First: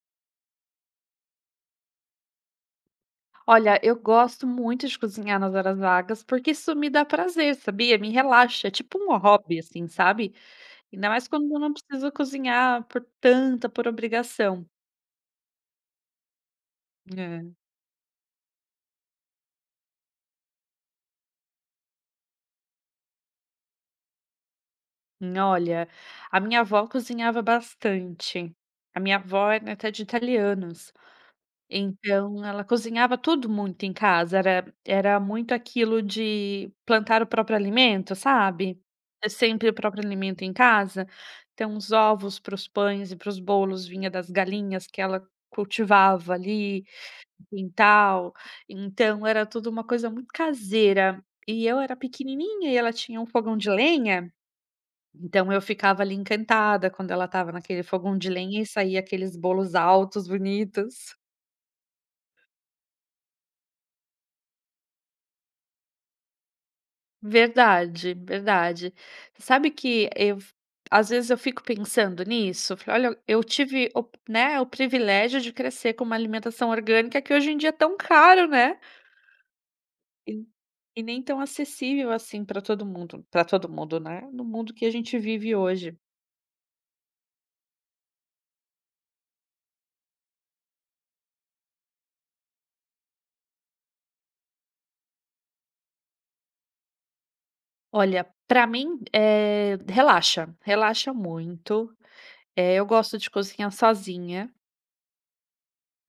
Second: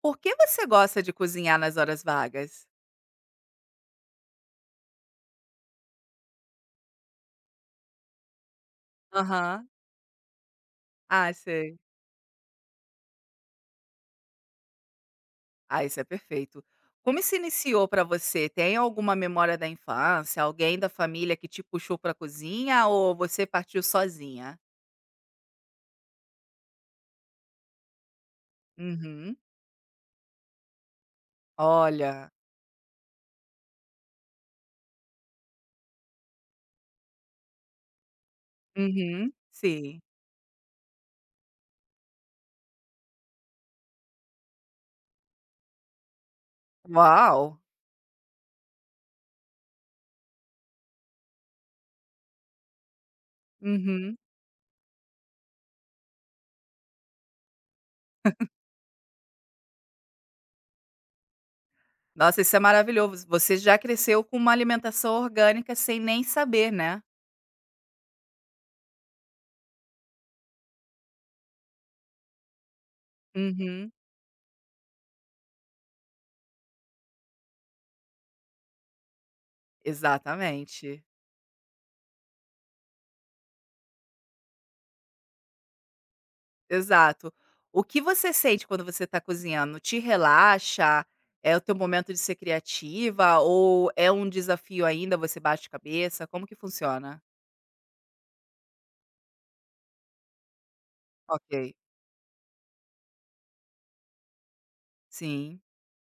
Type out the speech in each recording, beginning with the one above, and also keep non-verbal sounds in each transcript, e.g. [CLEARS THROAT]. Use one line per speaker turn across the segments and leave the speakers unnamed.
Por que você gosta de cozinhar nas horas vagas?
Olha, eu gosto muito de cozinhar nas horas vagas, porque isso me dá prazer, sabia? Me relaxa, é tipo um hobby,
Aham.
assim, sabe? Ainda mais
Ah,
quando eu não
sei.
preciso cozinhar por obrigação.
Ah, isso é perfeito. Como isso
É.
iniciou para você? Tem alguma memória da infância, alguém da família que te puxou pra cozinha ou você partiu sozinha?
Olha, a minha avó cozinhava bastante. A minha
Uhum.
avó é neta de italianos.
Olha.
Então ela cozinhava tudo muito em casa, era muito aquilo de plantar o próprio alimento, sabe? É
Uhum.
sempre o
Sim.
próprio alimento em casa, então os ovos para os pães e para os bolos vinha das galinhas que ela cultivava ali,
Uau!
quintal, então era tudo uma coisa muito caseira. E eu era pequenininha e ela tinha um fogão de
Uhum.
lenha, então eu ficava ali encantada quando ela estava naquele fogão de lenha e saía aqueles bolos altos, bonitos.
Nossa, isso é maravilhoso. Você já cresceu com uma alimentação orgânica sem nem saber, né?
Verdade, verdade. Sabe que eu às vezes eu fico pensando nisso, falei: "Olha, eu tive
Uhum.
o, né, o privilégio de crescer com uma alimentação orgânica que hoje em dia é tão caro, né, e
Exatamente.
e nem tão acessível assim para todo mundo, né, no mundo que a gente vive hoje".
Exato. O que você sente quando você está cozinhando? Te relaxa? É o teu momento de ser criativa ou é um desafio ainda, você bate cabeça? Como que funciona?
Olha, para mim, relaxa, relaxa
Ok,
muito. Eu gosto de cozinhar sozinha,
sim.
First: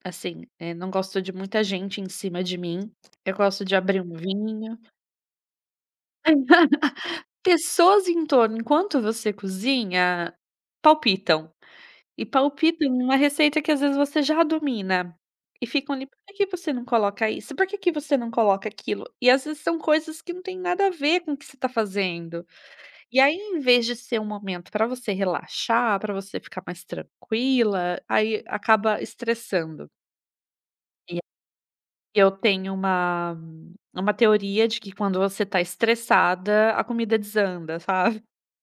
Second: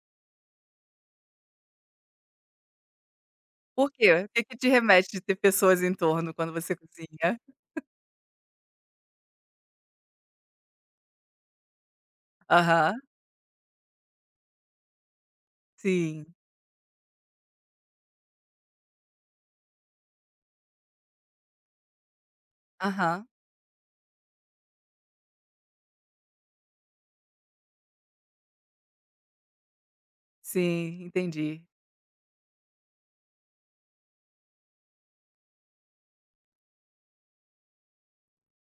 assim, não gosto de muita gente em cima de mim. Eu gosto de
Por
abrir
quê?
um
O que que te
vinho.
remete de ter pessoas em torno quando você cozinha?
Pessoas em torno, enquanto você cozinha, palpitam. E palpitam
Aham,
numa receita que às vezes você já domina. E ficam ali: "Por que
sim.
que você não coloca isso? Por que que você não coloca aquilo?". E às vezes são coisas que não têm nada a ver com o que você está fazendo. E
Aham,
aí, em vez de ser um momento para você relaxar, para você ficar mais tranquila, aí acaba estressando.
sim,
E aí
entendi.
eu tenho uma teoria de que quando você tá estressada, a comida desanda, sabe.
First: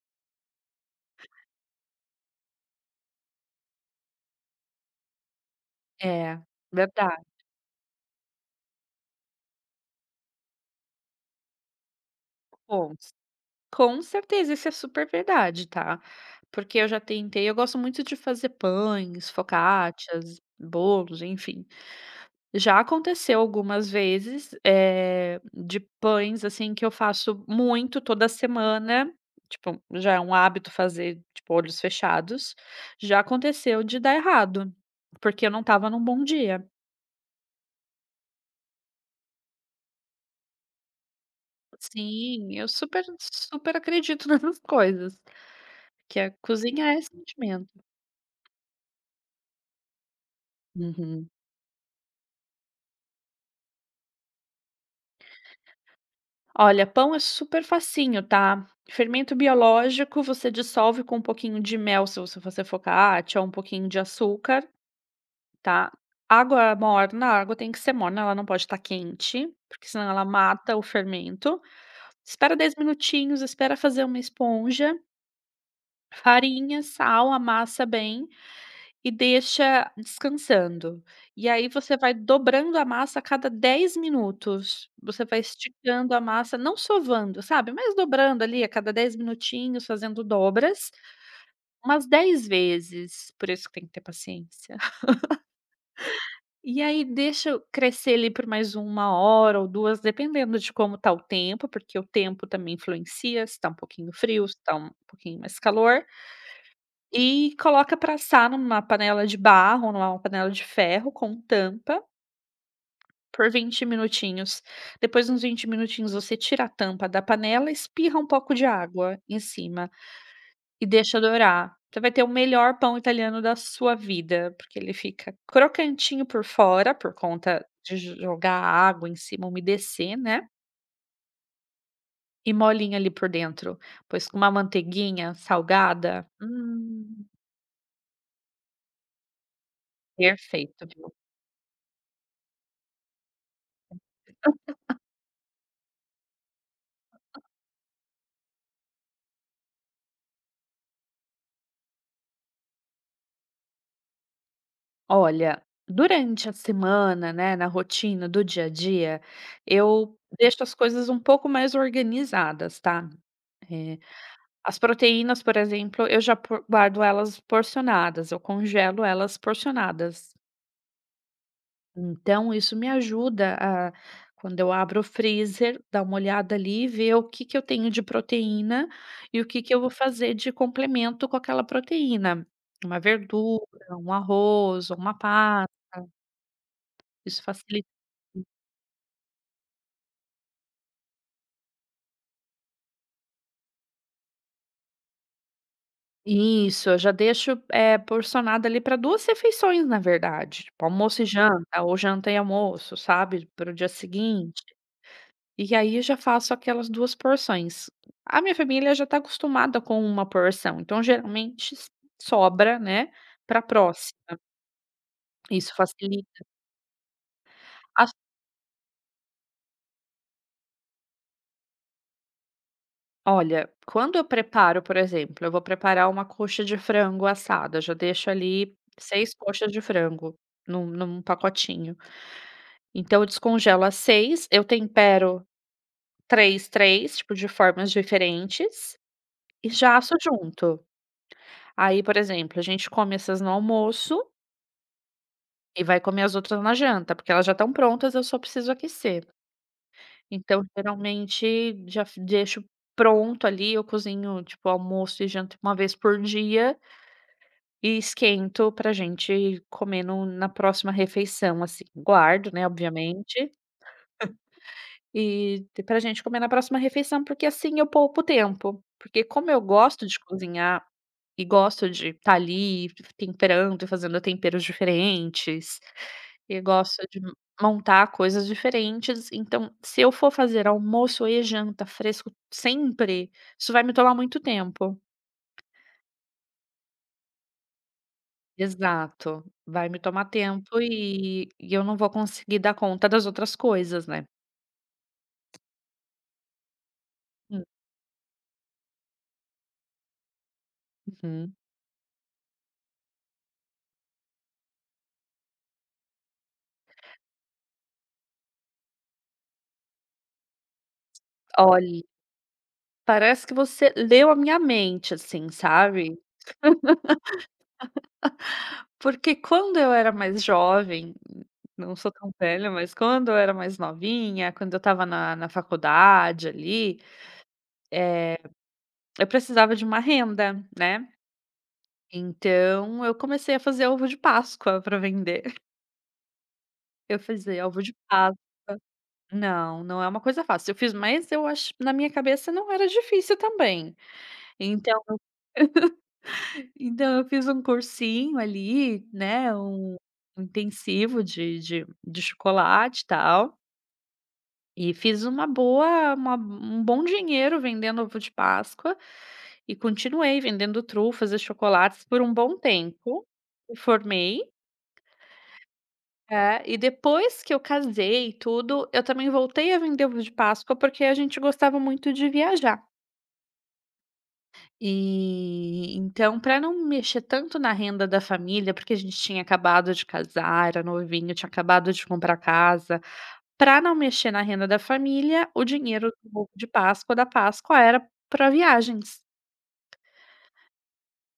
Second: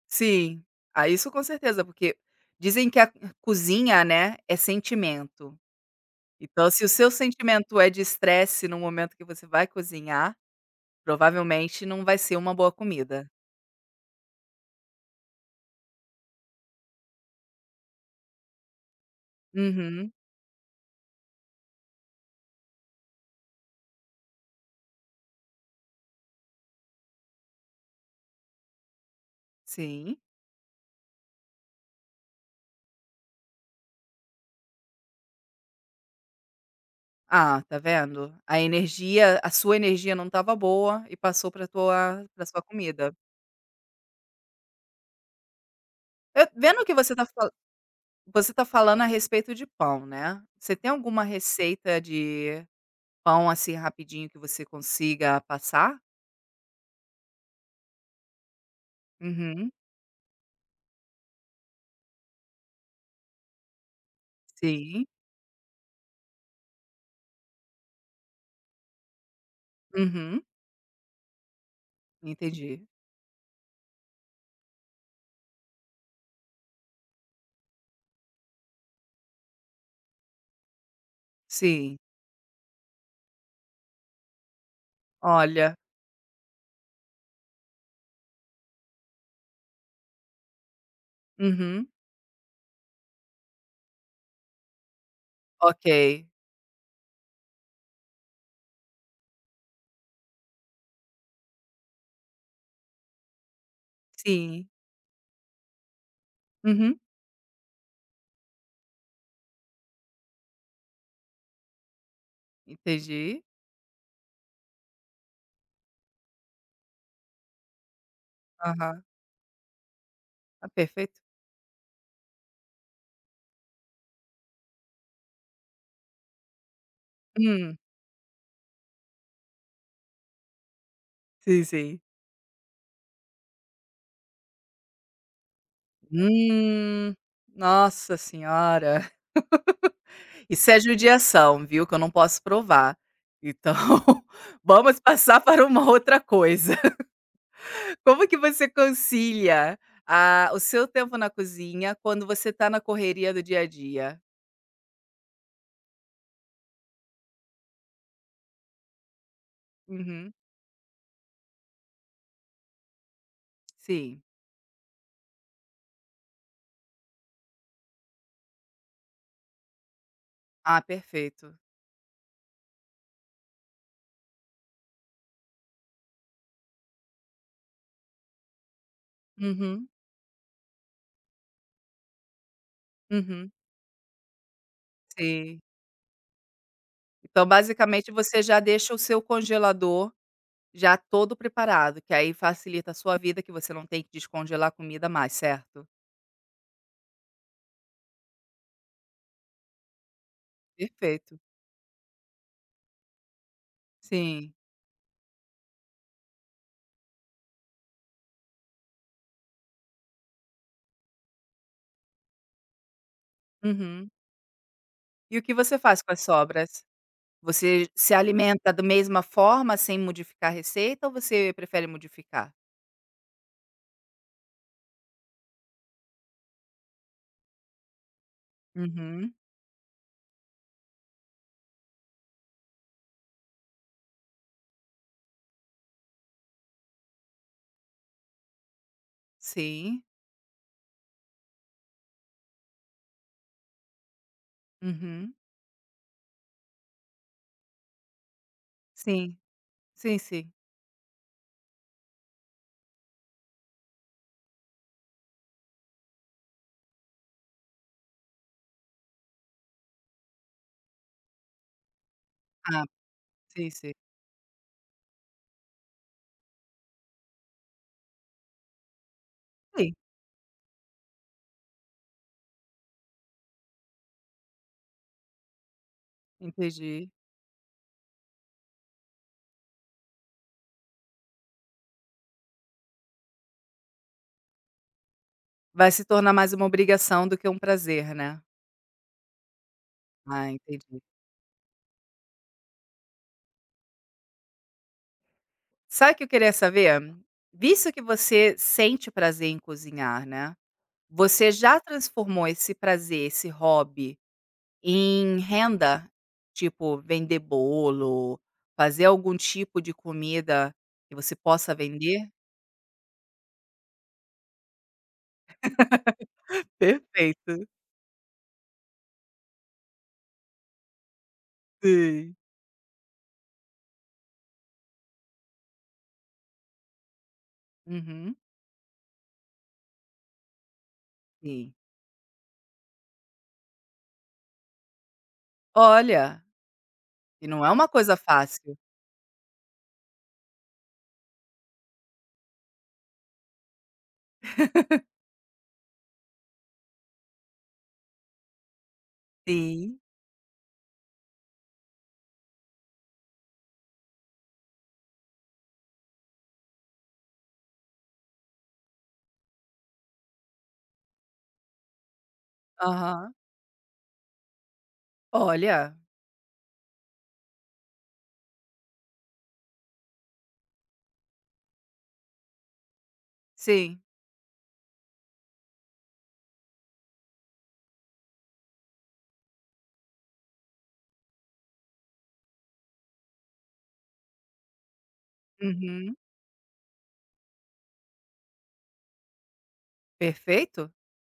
Sim. Ah, isso com certeza, porque dizem que a cozinha, né, é sentimento.
É,
Então, se o seu
verdade.
sentimento é de estresse no momento que você vai cozinhar, provavelmente não vai ser uma boa
Pontos.
comida.
Com certeza, isso é super verdade, tá. Porque eu já tentei eu gosto muito de fazer pães,
Uhum,
focaccias, bolos, enfim. Já aconteceu algumas vezes, de pães, assim, que eu faço muito toda semana, tipo, já
sim.
é um hábito fazer, tipo, olhos fechados. Já aconteceu de dar errado, porque eu não estava num bom dia.
Ah, tá vendo? A energia, a sua energia não estava boa e passou para tua para
Sim,
sua
eu super
comida.
super acredito [LAUGHS] nessas coisas, que a
Eu vendo que
cozinha é
você tá fa
sentimento.
você tá falando a respeito de pão, né. Você tem alguma
Uhum.
receita de pão, assim, rapidinho que você consiga passar?
Olha, pão é super facinho, tá? Fermento
Uhum,
biológico você dissolve com um pouquinho de mel, se você fazer focaccia, ou um pouquinho de açúcar,
sim.
tá? Água morna, a água tem que ser morna, ela não pode estar quente, porque senão ela
Uhum,
mata o fermento. Espera 10
entendi.
minutinhos, espera fazer uma esponja, farinha, sal, amassa bem. E deixa descansando. E aí você
Sim.
vai dobrando a massa a cada 10 minutos. Você vai
Olha,
esticando a massa, não sovando, sabe, mas dobrando ali a cada 10 minutinhos, fazendo dobras,
uhum,
umas 10 vezes, por isso que tem que ter paciência. [LAUGHS]
ok.
E aí deixa crescer ali por mais uma hora ou 2 dependendo de como tá o tempo, porque o tempo também influencia, se tá um pouquinho frio, se
Sim.
tá um pouquinho mais calor,
Uhum,
e coloca para assar numa panela de barro, numa panela de ferro com tampa,
entendi.
por 20 minutinhos. Depois de uns 20 minutinhos, você tira a tampa da panela, espirra um pouco de
Aham.
água em cima
Ah,
e deixa
perfeito.
dourar. Você vai ter o melhor pão italiano da sua vida, porque ele fica crocantinho por fora, por conta
Hum.
de jo jogar a água em cima, umedecer, né,
Sim, sim.
e molinho ali por dentro. Pois com uma manteiguinha salgada,
Hum, nossa senhora. [LAUGHS] Isso é
perfeito.
judiação, viu, que eu não posso provar. Então, [LAUGHS] vamos passar para uma outra coisa. [LAUGHS] Como que você concilia, ah, o seu tempo na cozinha quando você está na correria do dia a dia?
Olha, durante a semana, né, na rotina do dia a dia, eu
Uhum,
deixo as coisas um pouco mais organizadas, tá? Eh,
sim.
as proteínas, por exemplo, eu já guardo elas porcionadas, eu congelo elas porcionadas.
Ah, perfeito.
Então, isso me ajuda a, quando eu abro o freezer, dar uma olhada ali e ver o que que eu tenho de proteína e o que que eu
Uhum,
vou fazer de complemento com aquela proteína. Uma
uhum,
verdura, um arroz, uma
sim.
pasta, isso
Então,
facilita.
basicamente, você já deixa o seu congelador já todo preparado, que aí facilita a sua vida, que você não tem que descongelar comida mais, certo?
Isso, eu já deixo, porcionado ali para 2 refeições, na verdade, tipo almoço e
Perfeito.
janta, ou janta e almoço, sabe, para o dia
Sim.
seguinte. E aí eu já faço aquelas 2 porções. A minha família já está acostumada com uma porção, então geralmente s sobra, né, para
Uhum.
próxima.
E o que
Isso
você faz com as
facilita
sobras? Você
as
se alimenta da mesma forma, sem modificar a receita, ou você prefere modificar?
olha, quando eu preparo, por exemplo, eu vou preparar uma coxa de frango assada, já deixo ali
Uhum.
6 coxas de frango num pacotinho. Então eu descongelo às 6, eu tempero três tipo, de formas diferentes, e já
Sim.
asso junto. Aí, por exemplo, a gente come essas no almoço
Uhum.
e vai comer as outras na janta, porque elas já estão prontas, eu só preciso aquecer.
Sim. Sim, sim.
Então, geralmente, já f deixo pronto ali, eu cozinho, tipo, almoço e janta uma vez por dia e esquento pra gente comer no na próxima refeição, assim. Guardo, né,
Ah,
obviamente,
sim, sim.
e pra gente comer na próxima refeição, porque assim eu poupo tempo. Porque como eu
Sim,
gosto de cozinhar e gosto de estar ali temperando e fazendo temperos diferentes, e gosto
entendi.
de montar coisas diferentes, então se eu for fazer almoço e janta fresco sempre, isso vai me tomar muito tempo.
Vai se tornar mais uma obrigação do que um prazer, né.
Exato, vai me tomar
Ah,
tempo
entendi.
e eu não vou conseguir dar conta das outras coisas, né.
Sabe o que eu queria saber?
Hum.
Visto que você sente prazer em cozinhar, né, você
Uhum.
já transformou esse prazer, esse hobby em renda, tipo vender bolo, fazer algum tipo de comida que você possa
Olha.
vender?
Parece que você leu a minha mente, assim, sabe.
Perfeito,
Porque quando eu era mais jovem, não sou tão
sim.
velha, mas quando eu era mais novinha, quando eu estava na faculdade ali,
Uhum,
eh, eu precisava de uma renda, né.
sim.
Então eu comecei a fazer ovo de Páscoa para vender. [LAUGHS]
Olha,
Eu
e não
fazia
é
ovo
uma
de
coisa
Páscoa.
fácil.
Não, não é uma coisa fácil. Eu fiz mas eu acho na minha cabeça não era difícil também. Então. Então, eu fiz um cursinho ali, né, um
Sim.
intensivo de chocolate, e tal, e fiz uma boa uma um bom dinheiro vendendo ovo de Páscoa e continuei vendendo trufas e chocolates por um bom tempo.
Aham.
Me formei,
Olha,
é, e depois que eu casei e tudo, eu também voltei a vender ovo de Páscoa, porque a gente gostava muito de viajar.
sim.
E então, para não mexer tanto na renda da família, porque a gente tinha acabado de casar, era novinho, tinha acabado de comprar casa, para não mexer na renda da família, o dinheiro
Uhum.
do bolo de Páscoa, da Páscoa, era para viagens.
Perfeito.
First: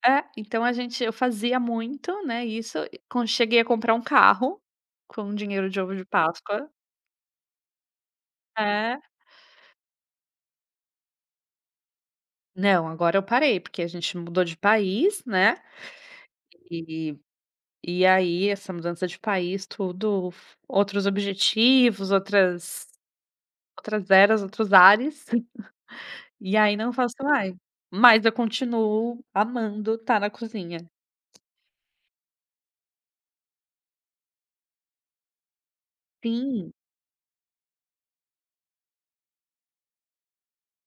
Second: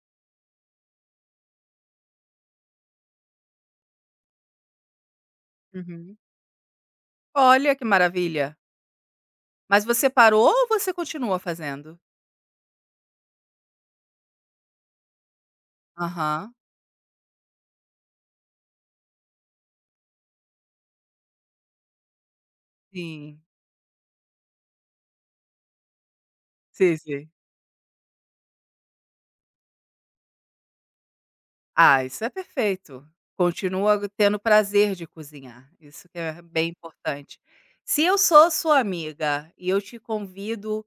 É, então a gente eu fazia muito, né, isso, com cheguei a comprar um carro com dinheiro de ovo de
Uhum.
Páscoa.
Olha que maravilha.
É.
Mas você parou ou você continua fazendo?
Não, agora eu parei, porque a gente mudou de país, né.
Aham,
E aí, essa mudança de país, tudo, outros objetivos, outras
sim.
outras eras, outros ares, [LAUGHS] e aí não
Sim,
faço
sei.
mais. Mas eu continuo amando estar na cozinha.
Ah, isso é perfeito. Continua tendo prazer de cozinhar, isso que é bem
Sim.
importante. Se eu sou sua amiga e eu te convido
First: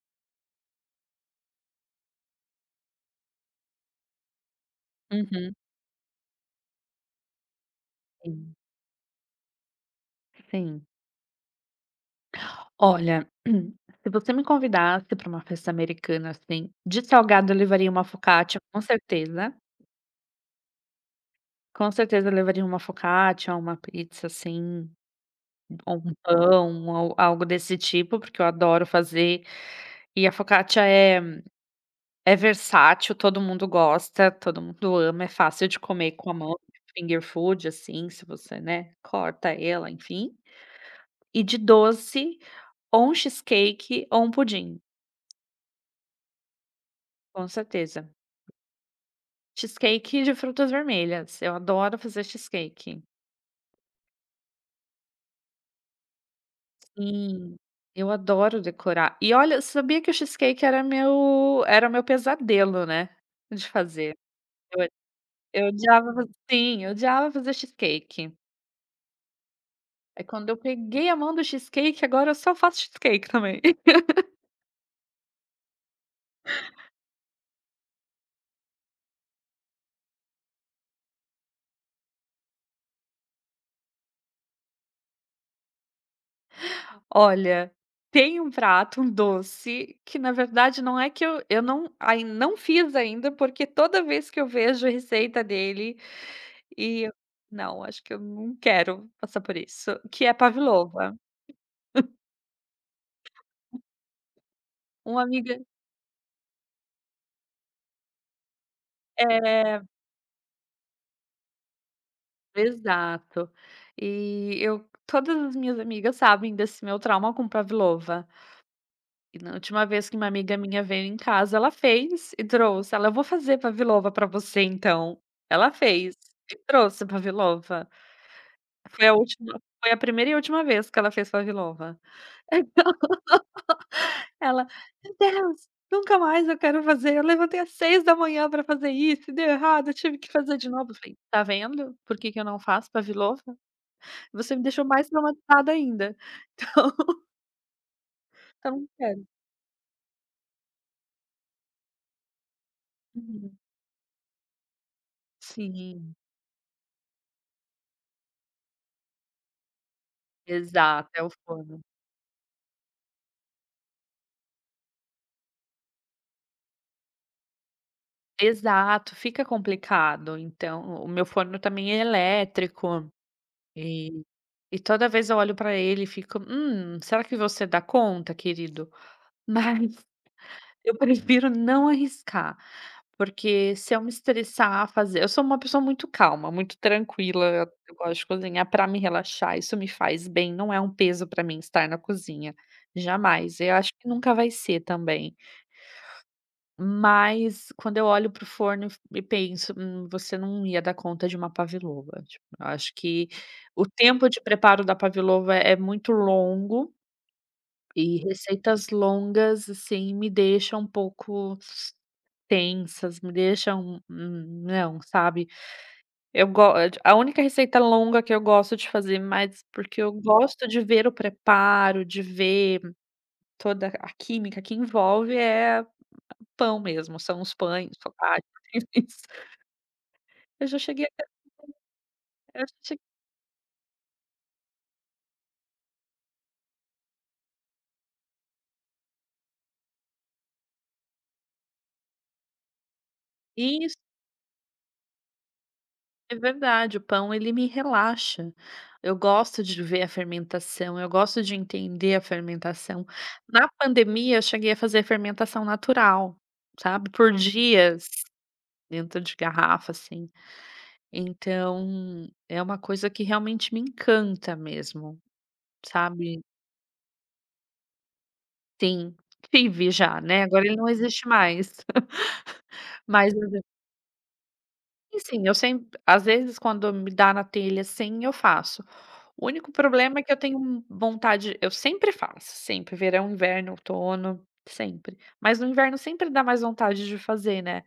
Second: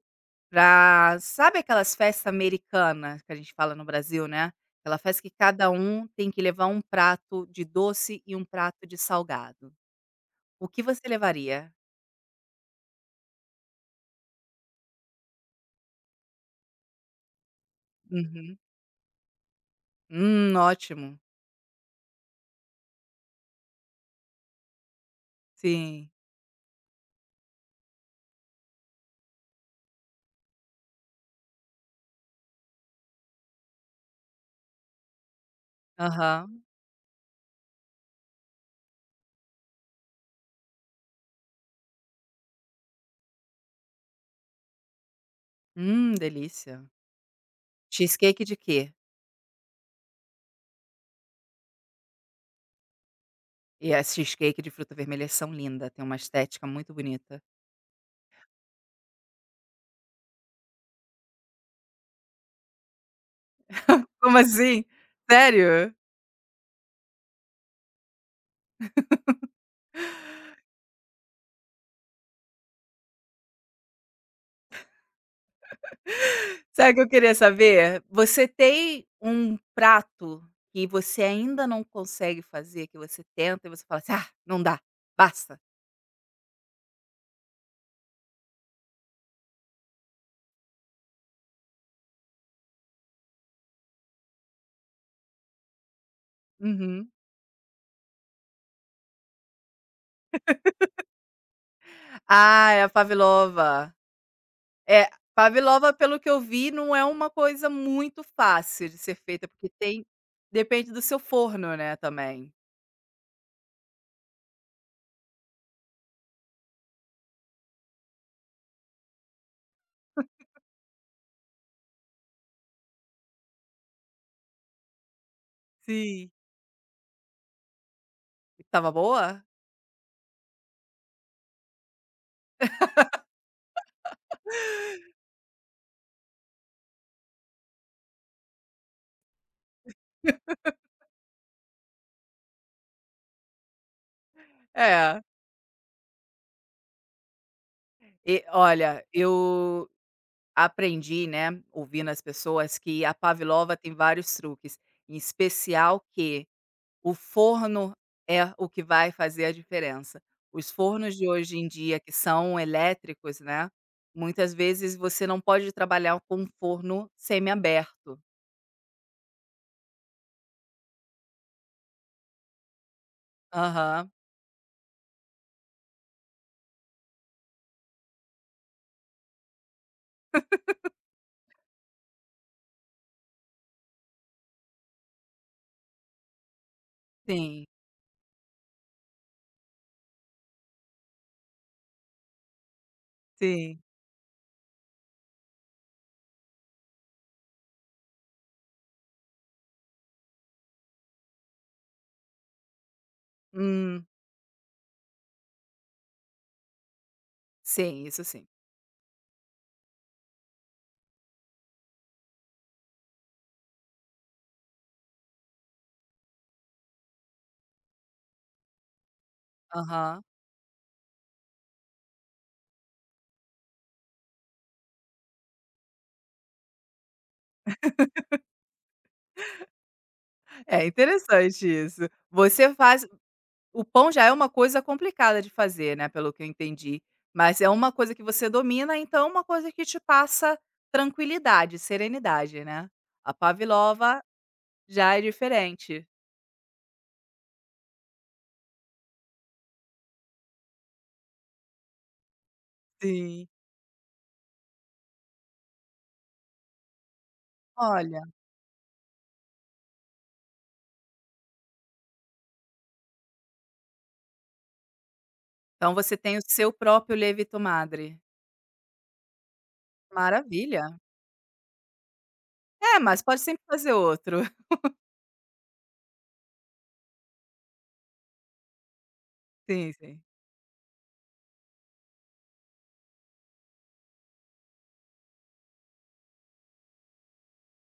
para, sabe, aquelas festas americanas que a gente fala no Brasil, né, aquela festa que
Uhum.
cada um tem que levar um prato de doce e um
Sim,
prato de salgado. O que
sim.
você levaria?
Olha, [CLEARS THROAT] se você me convidasse para uma festa americana, assim, de salgado eu levaria uma
Uhum.
focaccia, com certeza.
Ótimo.
Com certeza eu levaria uma focaccia, uma pizza, assim, ou
Sim.
um pão, ou algo desse tipo, porque eu adoro fazer. E a focaccia é versátil, todo mundo gosta, todo mundo ama, é fácil de comer com a mão,
Aham.
finger food, assim, se você, né, corta ela, enfim. E de doce, ou um cheesecake ou um pudim,
Delícia.
com certeza.
Cheesecake de quê?
Cheesecake de frutas vermelhas, eu adoro fazer cheesecake.
E as cheesecake de fruta vermelha são linda, tem uma estética muito bonita.
Sim, eu adoro decorar. E olha, sabia que o cheesecake era meu pesadelo, né, de fazer.
Como assim?
Eu eu
Sério?
odiava sim, eu odiava fazer cheesecake. É quando eu peguei a mão do cheesecake, agora eu só faço cheesecake também. [LAUGHS]
Sabe o que eu queria saber? Você tem um prato que você ainda não consegue fazer, que você tenta e você fala assim: "Ah, não dá, basta"?
Olha, tem um prato, um doce, que na verdade não é que eu não fiz ainda, porque toda vez que eu vejo a receita dele
Uhum.
eu não, acho que eu não quero passar por isso, que é pavlova.
Ah, é a pavlova. É,
Uma amiga.
pavlova, pelo que eu vi, não é uma coisa muito fácil de ser feita, porque
É,
tem depende do seu forno, né, também.
exato. E eu todas as minhas amigas sabem desse meu trauma com pavlova. E na última vez que uma amiga minha veio em casa, ela fez e trouxe. Ela: "Eu vou fazer pavlova pra você então". Ela fez
Sim.
e trouxe pavlova.
Estava
Foi a
boa?
última foi a primeira e última vez que ela fez pavlova. Ela: "Meu Deus, nunca mais eu quero fazer. Eu levantei às 6 da manhã pra fazer isso e deu errado, eu tive que fazer de novo". Eu falei: "Tá vendo por que que eu não faço pavlova? Você me deixou mais
É.
traumatizada ainda,
E
então não
olha,
quero".
eu aprendi, né, ouvindo as pessoas, que a
Uhum.
pavlova tem vários truques, em especial
Sim,
que o forno é o que vai fazer a diferença. Os
exato,
fornos
é
de
o
hoje em
forno.
dia que são elétricos, né, muitas vezes você não pode trabalhar com um forno aberto.
Exato, fica complicado. Então, o meu forno também é elétrico,
Aham,
e e toda vez eu olho para ele e fico: será que você dá conta, querido? Mas [LAUGHS] eu prefiro não arriscar, porque se eu me estressar a fazer eu sou uma pessoa muito calma, muito tranquila,
sim,
eu gosto de cozinhar para me relaxar, isso me faz bem, não é um peso para mim estar na cozinha, jamais, eu
sim.
acho que nunca vai ser também. Mas quando eu olho pro forno e penso: você não ia dar conta de uma pavilova, tipo, eu acho que o
Hum,
tempo de preparo da pavilova é muito longo
sim,
e
isso sim.
receitas longas, assim, me deixam um pouco tensas, me deixam, não, sabe. A única receita longa que eu gosto de fazer, mas porque eu
Aham.
gosto de ver o preparo, de ver toda a química que envolve, é pão mesmo, são os pães, focaccia, [LAUGHS] enfim. Eu já
É
cheguei a
interessante isso.
eu
Você
já che
faz. O pão já é uma coisa complicada de fazer, né, pelo que eu entendi, mas é uma coisa que você domina, então é uma coisa que te passa tranquilidade, serenidade, né. A
Isso,
pavlova já é diferente.
é verdade, o pão ele me relaxa. Eu gosto de ver a fermentação, eu gosto de entender a fermentação.
Sim.
Na pandemia eu cheguei a fazer fermentação natural, sabe, por dias
Olha,
dentro de garrafa, assim. Então, é uma coisa que realmente me encanta mesmo,
então você tem
sabe.
o seu próprio levito madre.
Sim, tive já, né, agora ele
Maravilha.
não existe mais. [LAUGHS]
É, mas
Mas
pode sempre
[UNINTELLIGIBLE]
fazer outro. [LAUGHS]
e sim, eu sempre às vezes quando me dá na telha, sim eu faço. O único
Sim,
problema
sim.
é que eu tenho vontade eu sempre faço, sempre, verão, inverno, outono, sempre. Mas no inverno sempre dá mais vontade de fazer, né.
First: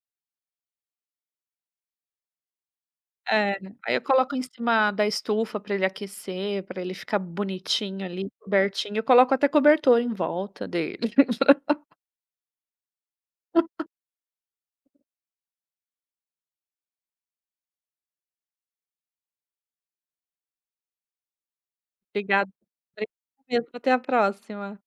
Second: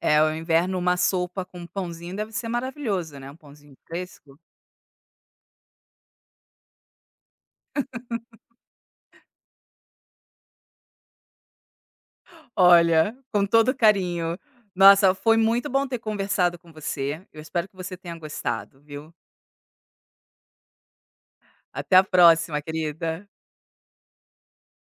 É, o inverno uma sopa com um pãozinho deve ser maravilhoso, né, um
É,
pãozinho
aí eu coloco
fresco.
em cima da estufa para ele aquecer, para ele ficar bonitinho ali, cobertinho, eu coloco até cobertor em volta dele. [LAUGHS]
Olha, com todo carinho. Nossa, foi muito bom ter conversado com você. Eu espero que você tenha gostado, viu. Até a
Obrigada,
próxima,
obrigada
querida.
mesmo, até a próxima.